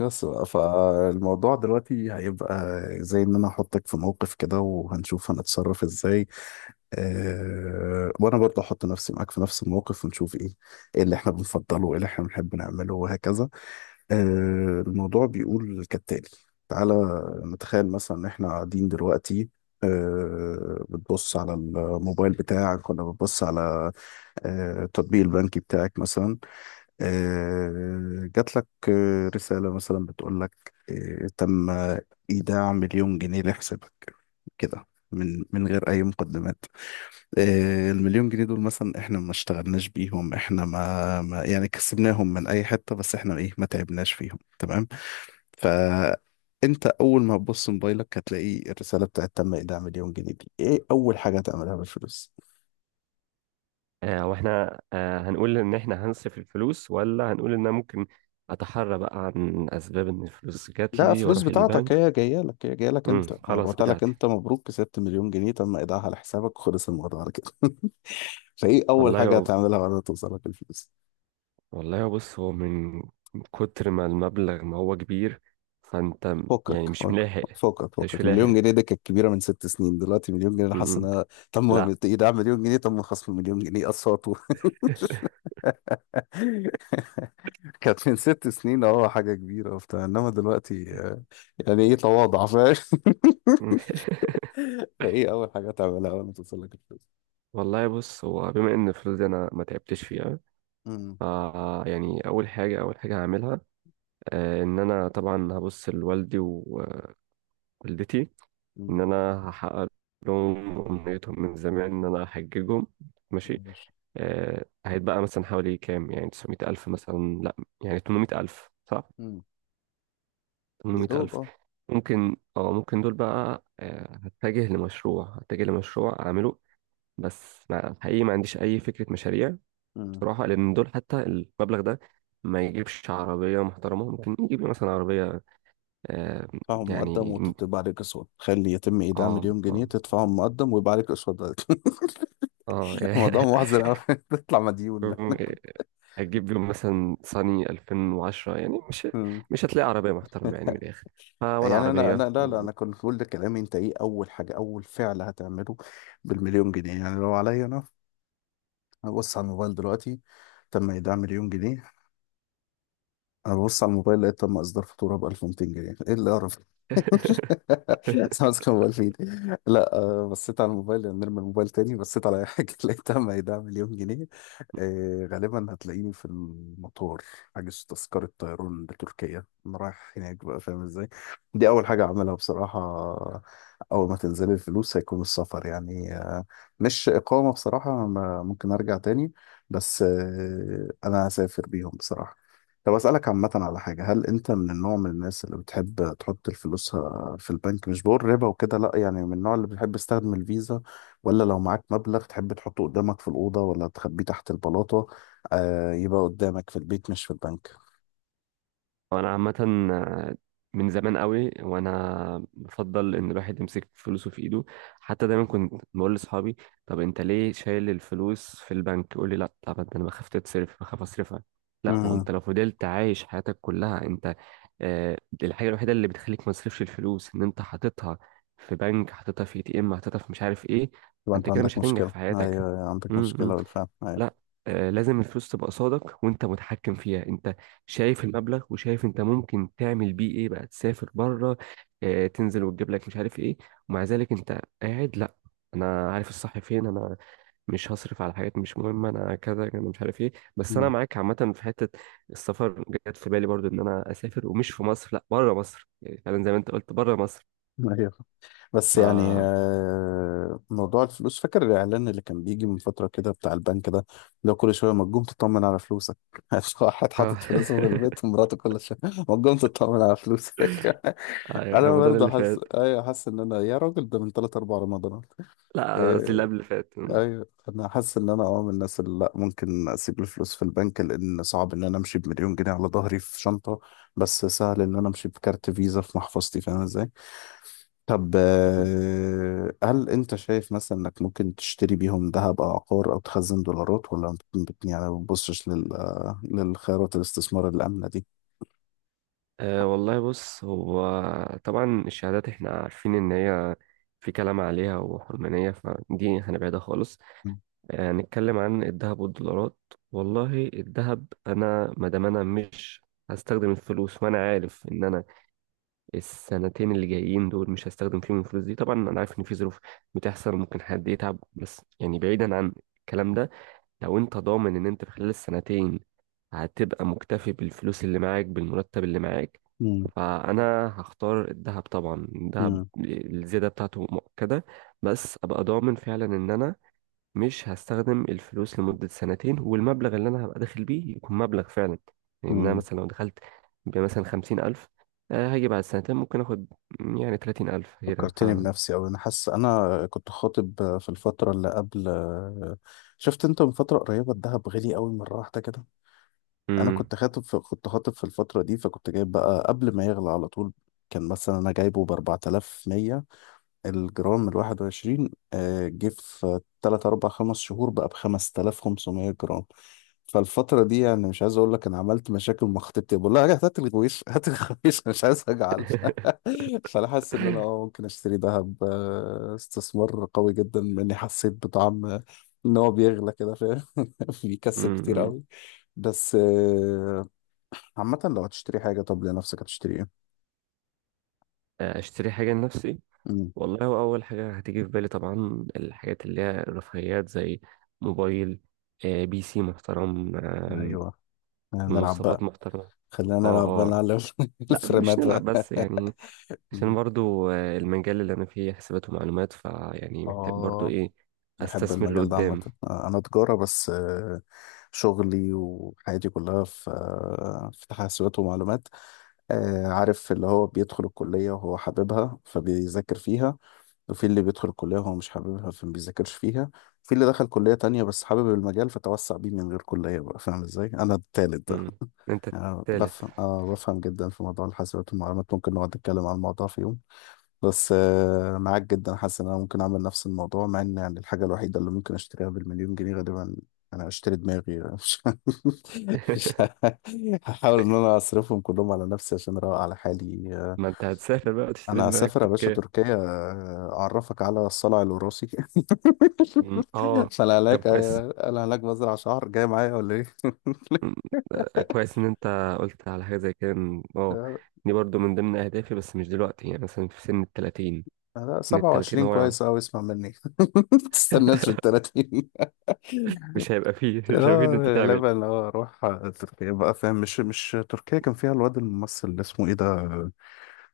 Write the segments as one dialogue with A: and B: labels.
A: بس بقى، فالموضوع دلوقتي هيبقى زي ان انا احطك في موقف كده وهنشوف هنتصرف ازاي. وانا برضه احط نفسي معاك في نفس الموقف ونشوف ايه، اللي احنا بنفضله وايه اللي احنا بنحب نعمله وهكذا. الموضوع بيقول كالتالي. تعالى نتخيل مثلا ان احنا قاعدين دلوقتي. بتبص على الموبايل بتاعك ولا بتبص على التطبيق البنكي بتاعك مثلا. جات لك رسالة مثلا بتقول لك تم إيداع مليون جنيه لحسابك، كده، من غير أي مقدمات. المليون جنيه دول مثلا إحنا ما اشتغلناش بيهم، إحنا ما يعني كسبناهم من أي حتة، بس إحنا إيه، ما تعبناش فيهم، تمام؟ فأنت أول ما تبص موبايلك هتلاقي الرسالة بتاعت تم إيداع مليون جنيه دي، إيه أول حاجة هتعملها بالفلوس؟
B: واحنا هنقول ان احنا هنصف الفلوس ولا هنقول ان انا ممكن اتحرى بقى عن اسباب ان الفلوس جات
A: لا،
B: لي
A: فلوس
B: واروح
A: بتاعتك،
B: البنك.
A: هي جايه لك، هي جايه لك انت، انا
B: خلاص
A: بعتها لك
B: بتاعتي.
A: انت، مبروك كسبت مليون جنيه تم ايداعها على حسابك وخلص الموضوع على كده. فايه اول
B: والله
A: حاجه
B: هو
A: هتعملها بعد ما توصلك الفلوس؟
B: والله هو بص هو من كتر ما المبلغ، ما هو كبير. فانت
A: فكك
B: يعني مش
A: فكك.
B: ملاحق.
A: فكك
B: انت مش
A: فكك
B: ملاحق.
A: مليون جنيه دي كانت كبيره من ست سنين، دلوقتي مليون جنيه انا حاسس
B: امم
A: انها، تم
B: لا.
A: ايداع مليون جنيه، تم خصم مليون جنيه، اصوات و- كانت من ست سنين اه حاجه كبيره وبتاع، انما دلوقتي يعني ايه، تواضع، فاهم؟
B: مم.
A: فايه اول حاجه هتعملها اول ما توصلك الفلوس؟
B: والله بص هو بما ان الفلوس دي انا ما تعبتش فيها.
A: امم.
B: ف يعني اول حاجه، هعملها ان انا طبعا هبص لوالدي ووالدتي. ان
A: امم.
B: انا هحقق لهم امنيتهم من زمان، ان انا هحججهم. ماشي.
A: ماشي.
B: هيتبقى مثلا حوالي كام، يعني 900 الف، مثلا لا، يعني 800 الف، صح،
A: يا
B: 800
A: دوب
B: الف.
A: اه.
B: ممكن دول بقى هتجه لمشروع، اعمله. بس ما حقيقي ما عنديش اي فكرة مشاريع.
A: مم.
B: بصراحة لان دول حتى المبلغ ده ما يجيبش عربية محترمة. ممكن يجيب لي مثلا عربية. آه
A: تدفعهم مقدم
B: يعني
A: وتبقى عليك أسود، تخلي يتم إيداع
B: اه
A: مليون جنيه،
B: اه
A: تدفعهم مقدم ويبقى عليك أسود بعد كده.
B: اه
A: الموضوع محزن أوي. تطلع مديون.
B: هتجيب بيهم مثلا صني 2010. يعني
A: مم.
B: مش هتلاقي عربية محترمة يعني من الآخر، فولا
A: يعني أنا
B: عربية.
A: لا لا، أنا كنت بقول لكلامي، أنت إيه أول حاجة، أول فعل هتعمله بالمليون جنيه؟ يعني لو عليا أنا، هبص على الموبايل دلوقتي، تم إيداع مليون جنيه، انا ببص على الموبايل لقيت تم اصدار فاتوره ب 1200 جنيه، ايه اللي اعرف؟ سامسونج كان ب 2000. لا بصيت على الموبايل يعني نرمي الموبايل، تاني بصيت على اي حاجه لقيت تم هيدعم مليون جنيه. غالبا هتلاقيني في المطار حاجز تذكره طيران لتركيا، انا رايح هناك بقى، فاهم ازاي؟ دي اول حاجه اعملها بصراحه، اول ما تنزل الفلوس هيكون السفر، يعني مش اقامه بصراحه، ممكن ارجع تاني، بس انا هسافر بيهم بصراحه. طب أسألك عامة على حاجة، هل أنت من النوع من الناس اللي بتحب تحط فلوسها في البنك؟ مش بقول ربا وكده لأ، يعني من النوع اللي بتحب تستخدم الفيزا، ولا لو معاك مبلغ تحب تحطه قدامك في الأوضة ولا تخبيه تحت البلاطة؟ آه، يبقى قدامك في البيت مش في البنك.
B: انا عامه من زمان قوي، وانا بفضل ان الواحد يمسك فلوسه في ايده. حتى دايما كنت بقول لاصحابي: طب انت ليه شايل الفلوس في البنك؟ يقول لي لا. طب انت انا بخاف تتصرف، بخاف اصرفها. لا ما هو
A: امم.
B: انت لو فضلت عايش حياتك كلها انت، الحاجه الوحيده اللي بتخليك ما تصرفش الفلوس ان انت حاططها في بنك، حاططها في اي تي ام، حاططها في مش عارف ايه.
A: يبقى
B: فانت
A: أنت
B: كده
A: عندك
B: مش هتنجح
A: مشكلة،
B: في
A: أيوه
B: حياتك.
A: أيوة، عندك
B: امم،
A: مشكلة
B: امم.
A: بالفعل، أيوه.
B: لا. لازم الفلوس تبقى صادق وانت متحكم فيها. انت شايف المبلغ وشايف انت ممكن تعمل بيه ايه بقى. تسافر بره، تنزل وتجيب لك مش عارف ايه، ومع ذلك انت قاعد. لا، انا عارف الصح فين انا، مش هصرف على حاجات مش مهمه. انا كذا، انا مش عارف ايه. بس انا
A: مم.
B: معاك عامه في حته. السفر جت في بالي برضو، ان انا اسافر ومش في مصر، لا بره مصر. يعني فعلا زي ما انت قلت بره مصر.
A: أيوه. بس
B: ف
A: يعني
B: آه،
A: موضوع الفلوس، فاكر الإعلان اللي كان بيجي من فترة كده بتاع البنك ده؟ لو كل شوية ما تقوم تطمن على فلوسك. واحد حاطط فلوسه في البيت ومراته كل شوية ما تقوم تطمن على فلوسك. أنا
B: رمضان
A: برضه
B: اللي
A: حاسس،
B: فات.
A: أيوه حاسس إن أنا، يا راجل ده من تلات أربع رمضانات.
B: لا، قصدي
A: إيه،
B: اللي قبل اللي فات.
A: أيوه، أنا حاسس إن أنا أه من الناس اللي لأ، ممكن أسيب الفلوس في البنك، لأن صعب إن أنا أمشي بمليون جنيه على ظهري في شنطة، بس سهل إن أنا أمشي بكارت فيزا في محفظتي، فاهم إزاي؟ طب هل انت شايف مثلا انك ممكن تشتري بيهم ذهب او عقار او تخزن دولارات، ولا يعني ما بتبصش لل للخيارات الاستثمار الآمنة دي؟
B: أه، والله بص هو طبعا الشهادات احنا عارفين ان هي في كلام عليها وحرمانية، فدي هنبعدها خالص. أه، نتكلم عن الذهب والدولارات. والله الذهب، انا ما دام انا مش هستخدم الفلوس، وانا عارف ان انا السنتين اللي جايين دول مش هستخدم فيهم الفلوس دي. طبعا انا عارف ان في ظروف بتحصل، ممكن حد يتعب، بس يعني بعيدا عن الكلام ده، لو انت ضامن ان انت في خلال السنتين هتبقى مكتفي بالفلوس اللي معاك، بالمرتب اللي معاك،
A: مم.
B: فانا هختار الذهب. طبعا الذهب
A: مم.
B: الزياده بتاعته مؤكده. بس ابقى ضامن فعلا ان انا مش هستخدم الفلوس لمده سنتين، والمبلغ اللي انا هبقى داخل بيه يكون مبلغ فعلا يعني. إن انا
A: مم.
B: مثلا لو دخلت بمثلا 50 الف، هاجي بعد سنتين ممكن اخد يعني 30 الف كده.
A: فكرتني بنفسي أوي، أنا حاسس، أنا كنت خاطب في الفترة اللي قبل، شفت أنت من فترة قريبة الذهب غالي أوي مرة واحدة كده؟ أنا
B: مم.
A: كنت خاطب في... كنت خاطب في الفترة دي، فكنت جايب بقى قبل ما يغلى على طول، كان مثلا أنا جايبه ب 4100 الجرام الواحد وعشرين، جه في تلات أربع خمس شهور بقى بخمس تلاف خمسمية جرام. فالفترة دي يعني مش عايز أقول لك، أنا عملت مشاكل مع خطيبتي بقول لها "لا، هات الغويش هات الغويش، مش عايز أجعل". فأنا حاسس إن أنا أه ممكن أشتري دهب، استثمار قوي جدا، لأني حسيت بطعم إن هو بيغلى كده، فاهم؟ بيكسب
B: مم،
A: كتير
B: مم.
A: قوي. بس عامة، لو هتشتري حاجة طب لنفسك هتشتري إيه؟
B: اشتري حاجه لنفسي.
A: مم،
B: والله هو أول حاجة هتيجي في بالي طبعا الحاجات اللي هي الرفاهيات، زي موبايل، بي سي محترم،
A: أيوه. نلعب
B: مواصفات
A: بقى.
B: محترمة.
A: خلينا
B: اه،
A: نلعب بقى،
B: اه.
A: نعلم
B: لا مش
A: الفريمات
B: نلعب،
A: بقى.
B: بس يعني عشان
A: مم.
B: برضو المجال اللي أنا فيه حسابات ومعلومات، فيعني محتاج برضو
A: اه.
B: إيه،
A: بحب
B: أستثمر
A: المجال ده عامة.
B: لقدام.
A: أنا تجارة، بس شغلي وحياتي كلها في في حاسبات ومعلومات. عارف اللي هو بيدخل الكلية وهو حاببها فبيذاكر فيها، وفي اللي بيدخل الكلية وهو مش حاببها فما بيذاكرش فيها، وفي اللي دخل كلية تانية بس حابب المجال فتوسع بيه من غير كلية، بقى فاهم ازاي؟ أنا التالت ده.
B: مم. أنت
A: أنا
B: التالت.
A: بفهم آه، بفهم جدا في موضوع الحاسبات والمعلومات، ممكن نقعد نتكلم عن الموضوع في يوم. بس معاك جدا، حاسس ان انا ممكن اعمل نفس الموضوع، مع ان يعني الحاجه الوحيده اللي ممكن اشتريها بالمليون جنيه غالبا انا اشتري دماغي. مش هحاول ان انا اصرفهم كلهم على نفسي عشان اروق على حالي.
B: ما أنت هتسافر بقى وتشتري
A: انا
B: دماغك
A: هسافر يا باشا
B: تركيا.
A: تركيا، اعرفك على الصلع الوراثي.
B: مم. اه.
A: فانا
B: طب
A: هناك
B: كويس،
A: انا هناك بزرع شعر جاي معايا ولا ايه؟
B: كويس ان انت قلت على حاجه زي كده.
A: لا.
B: دي برضو من ضمن اهدافي، بس مش دلوقتي، يعني مثلا في سن ال 30،
A: لا،
B: من ال 30
A: 27
B: هو يعني
A: كويس قوي، اسمع مني. ما تستناش لل 30.
B: مش هيبقى فيه مش هيبقى فيه إن
A: اه
B: انت تعمل.
A: غالبا اه اروح تركيا بقى، فاهم؟ مش تركيا كان فيها الواد الممثل اللي اسمه ايه ده،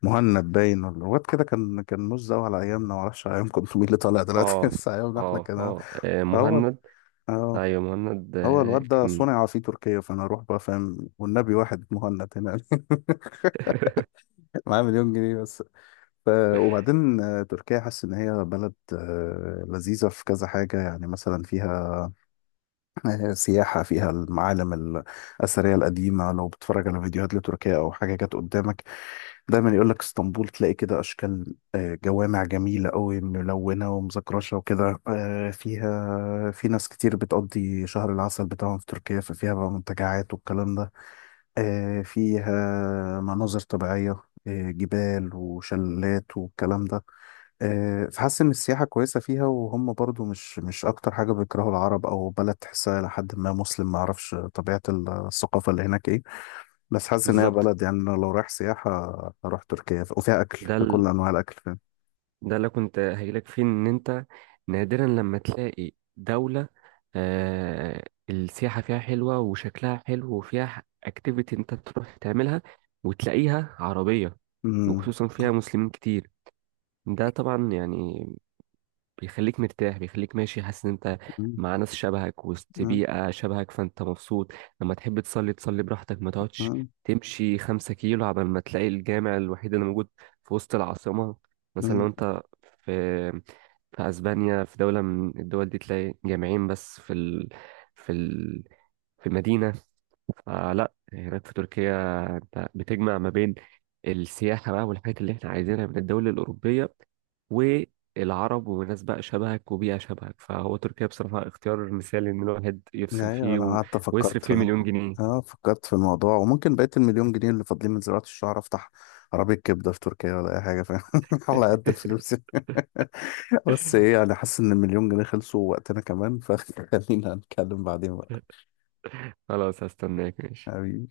A: مهند؟ باين ولا الواد كده، كان مش قوي على ايامنا، معرفش ايامكم انتوا مين اللي طالع دلوقتي.
B: اه،
A: بس ايامنا احنا
B: اه،
A: كان،
B: اه،
A: فهو
B: مهند.
A: اه،
B: ايوه مهند،
A: هو الواد ده
B: كان
A: صنع في تركيا، فانا اروح بقى فاهم، والنبي واحد مهند هنا. معاه مليون جنيه بس. ف... وبعدين تركيا حاسس ان هي بلد لذيذة في كذا حاجة، يعني مثلا فيها سياحة، فيها المعالم الأثرية القديمة، لو بتتفرج على فيديوهات لتركيا أو حاجة جت قدامك دايما يقول لك اسطنبول، تلاقي كده أشكال جوامع جميلة أوي ملونة ومزكرشة وكده. فيها، في ناس كتير بتقضي شهر العسل بتاعهم في تركيا، ففيها بقى منتجعات والكلام ده. فيها مناظر طبيعية، جبال وشلالات والكلام ده. فحاسس ان السياحه كويسه فيها، وهم برضو مش اكتر حاجه بيكرهوا العرب، او بلد تحسها لحد ما مسلم، ما اعرفش طبيعه الثقافه اللي هناك ايه. بس حاسس ان هي
B: بالظبط.
A: بلد، يعني أنا لو رايح سياحه هروح تركيا، وفيها اكل
B: ده
A: في كل انواع الاكل، فاهم؟
B: ده اللي كنت هجيلك فيه، ان انت نادرا لما تلاقي دولة آه السياحة فيها حلوة وشكلها حلو وفيها اكتيفيتي انت تروح تعملها، وتلاقيها عربية،
A: امم.
B: وخصوصا فيها مسلمين كتير. ده طبعا يعني بيخليك مرتاح، بيخليك ماشي حاسس ان انت
A: امم.
B: مع ناس شبهك، وسط بيئة شبهك، فانت مبسوط. لما تحب تصلي تصلي براحتك، ما تقعدش
A: امم.
B: تمشي 5 كيلو عبال ما تلاقي الجامع الوحيد اللي موجود في وسط العاصمة. مثلا لو
A: امم.
B: انت في اسبانيا، في دولة من الدول دي، تلاقي جامعين بس في ال... في ال... في المدينة. فلا، هناك في تركيا انت بتجمع ما بين السياحة بقى والحاجات اللي احنا عايزينها من الدول الأوروبية، والعرب وناس بقى شبهك وبيئة شبهك. فهو تركيا بصراحة اختيار مثالي إن الواحد يفصل
A: ايوه
B: فيه
A: انا
B: و...
A: قعدت
B: ويصرف فيه
A: فكرت،
B: 1,000,000 جنيه.
A: اه فكرت في الموضوع، وممكن بقية المليون جنيه اللي فاضلين من زراعة الشعر افتح عربية كبدة في تركيا ولا اي حاجة، فاهم؟ على قد الفلوس. بس ايه يعني، حاسس ان المليون جنيه خلصوا، وقتنا كمان فخلينا نتكلم بعدين بقى
B: خلاص، هستناك. ماشي.
A: حبيبي.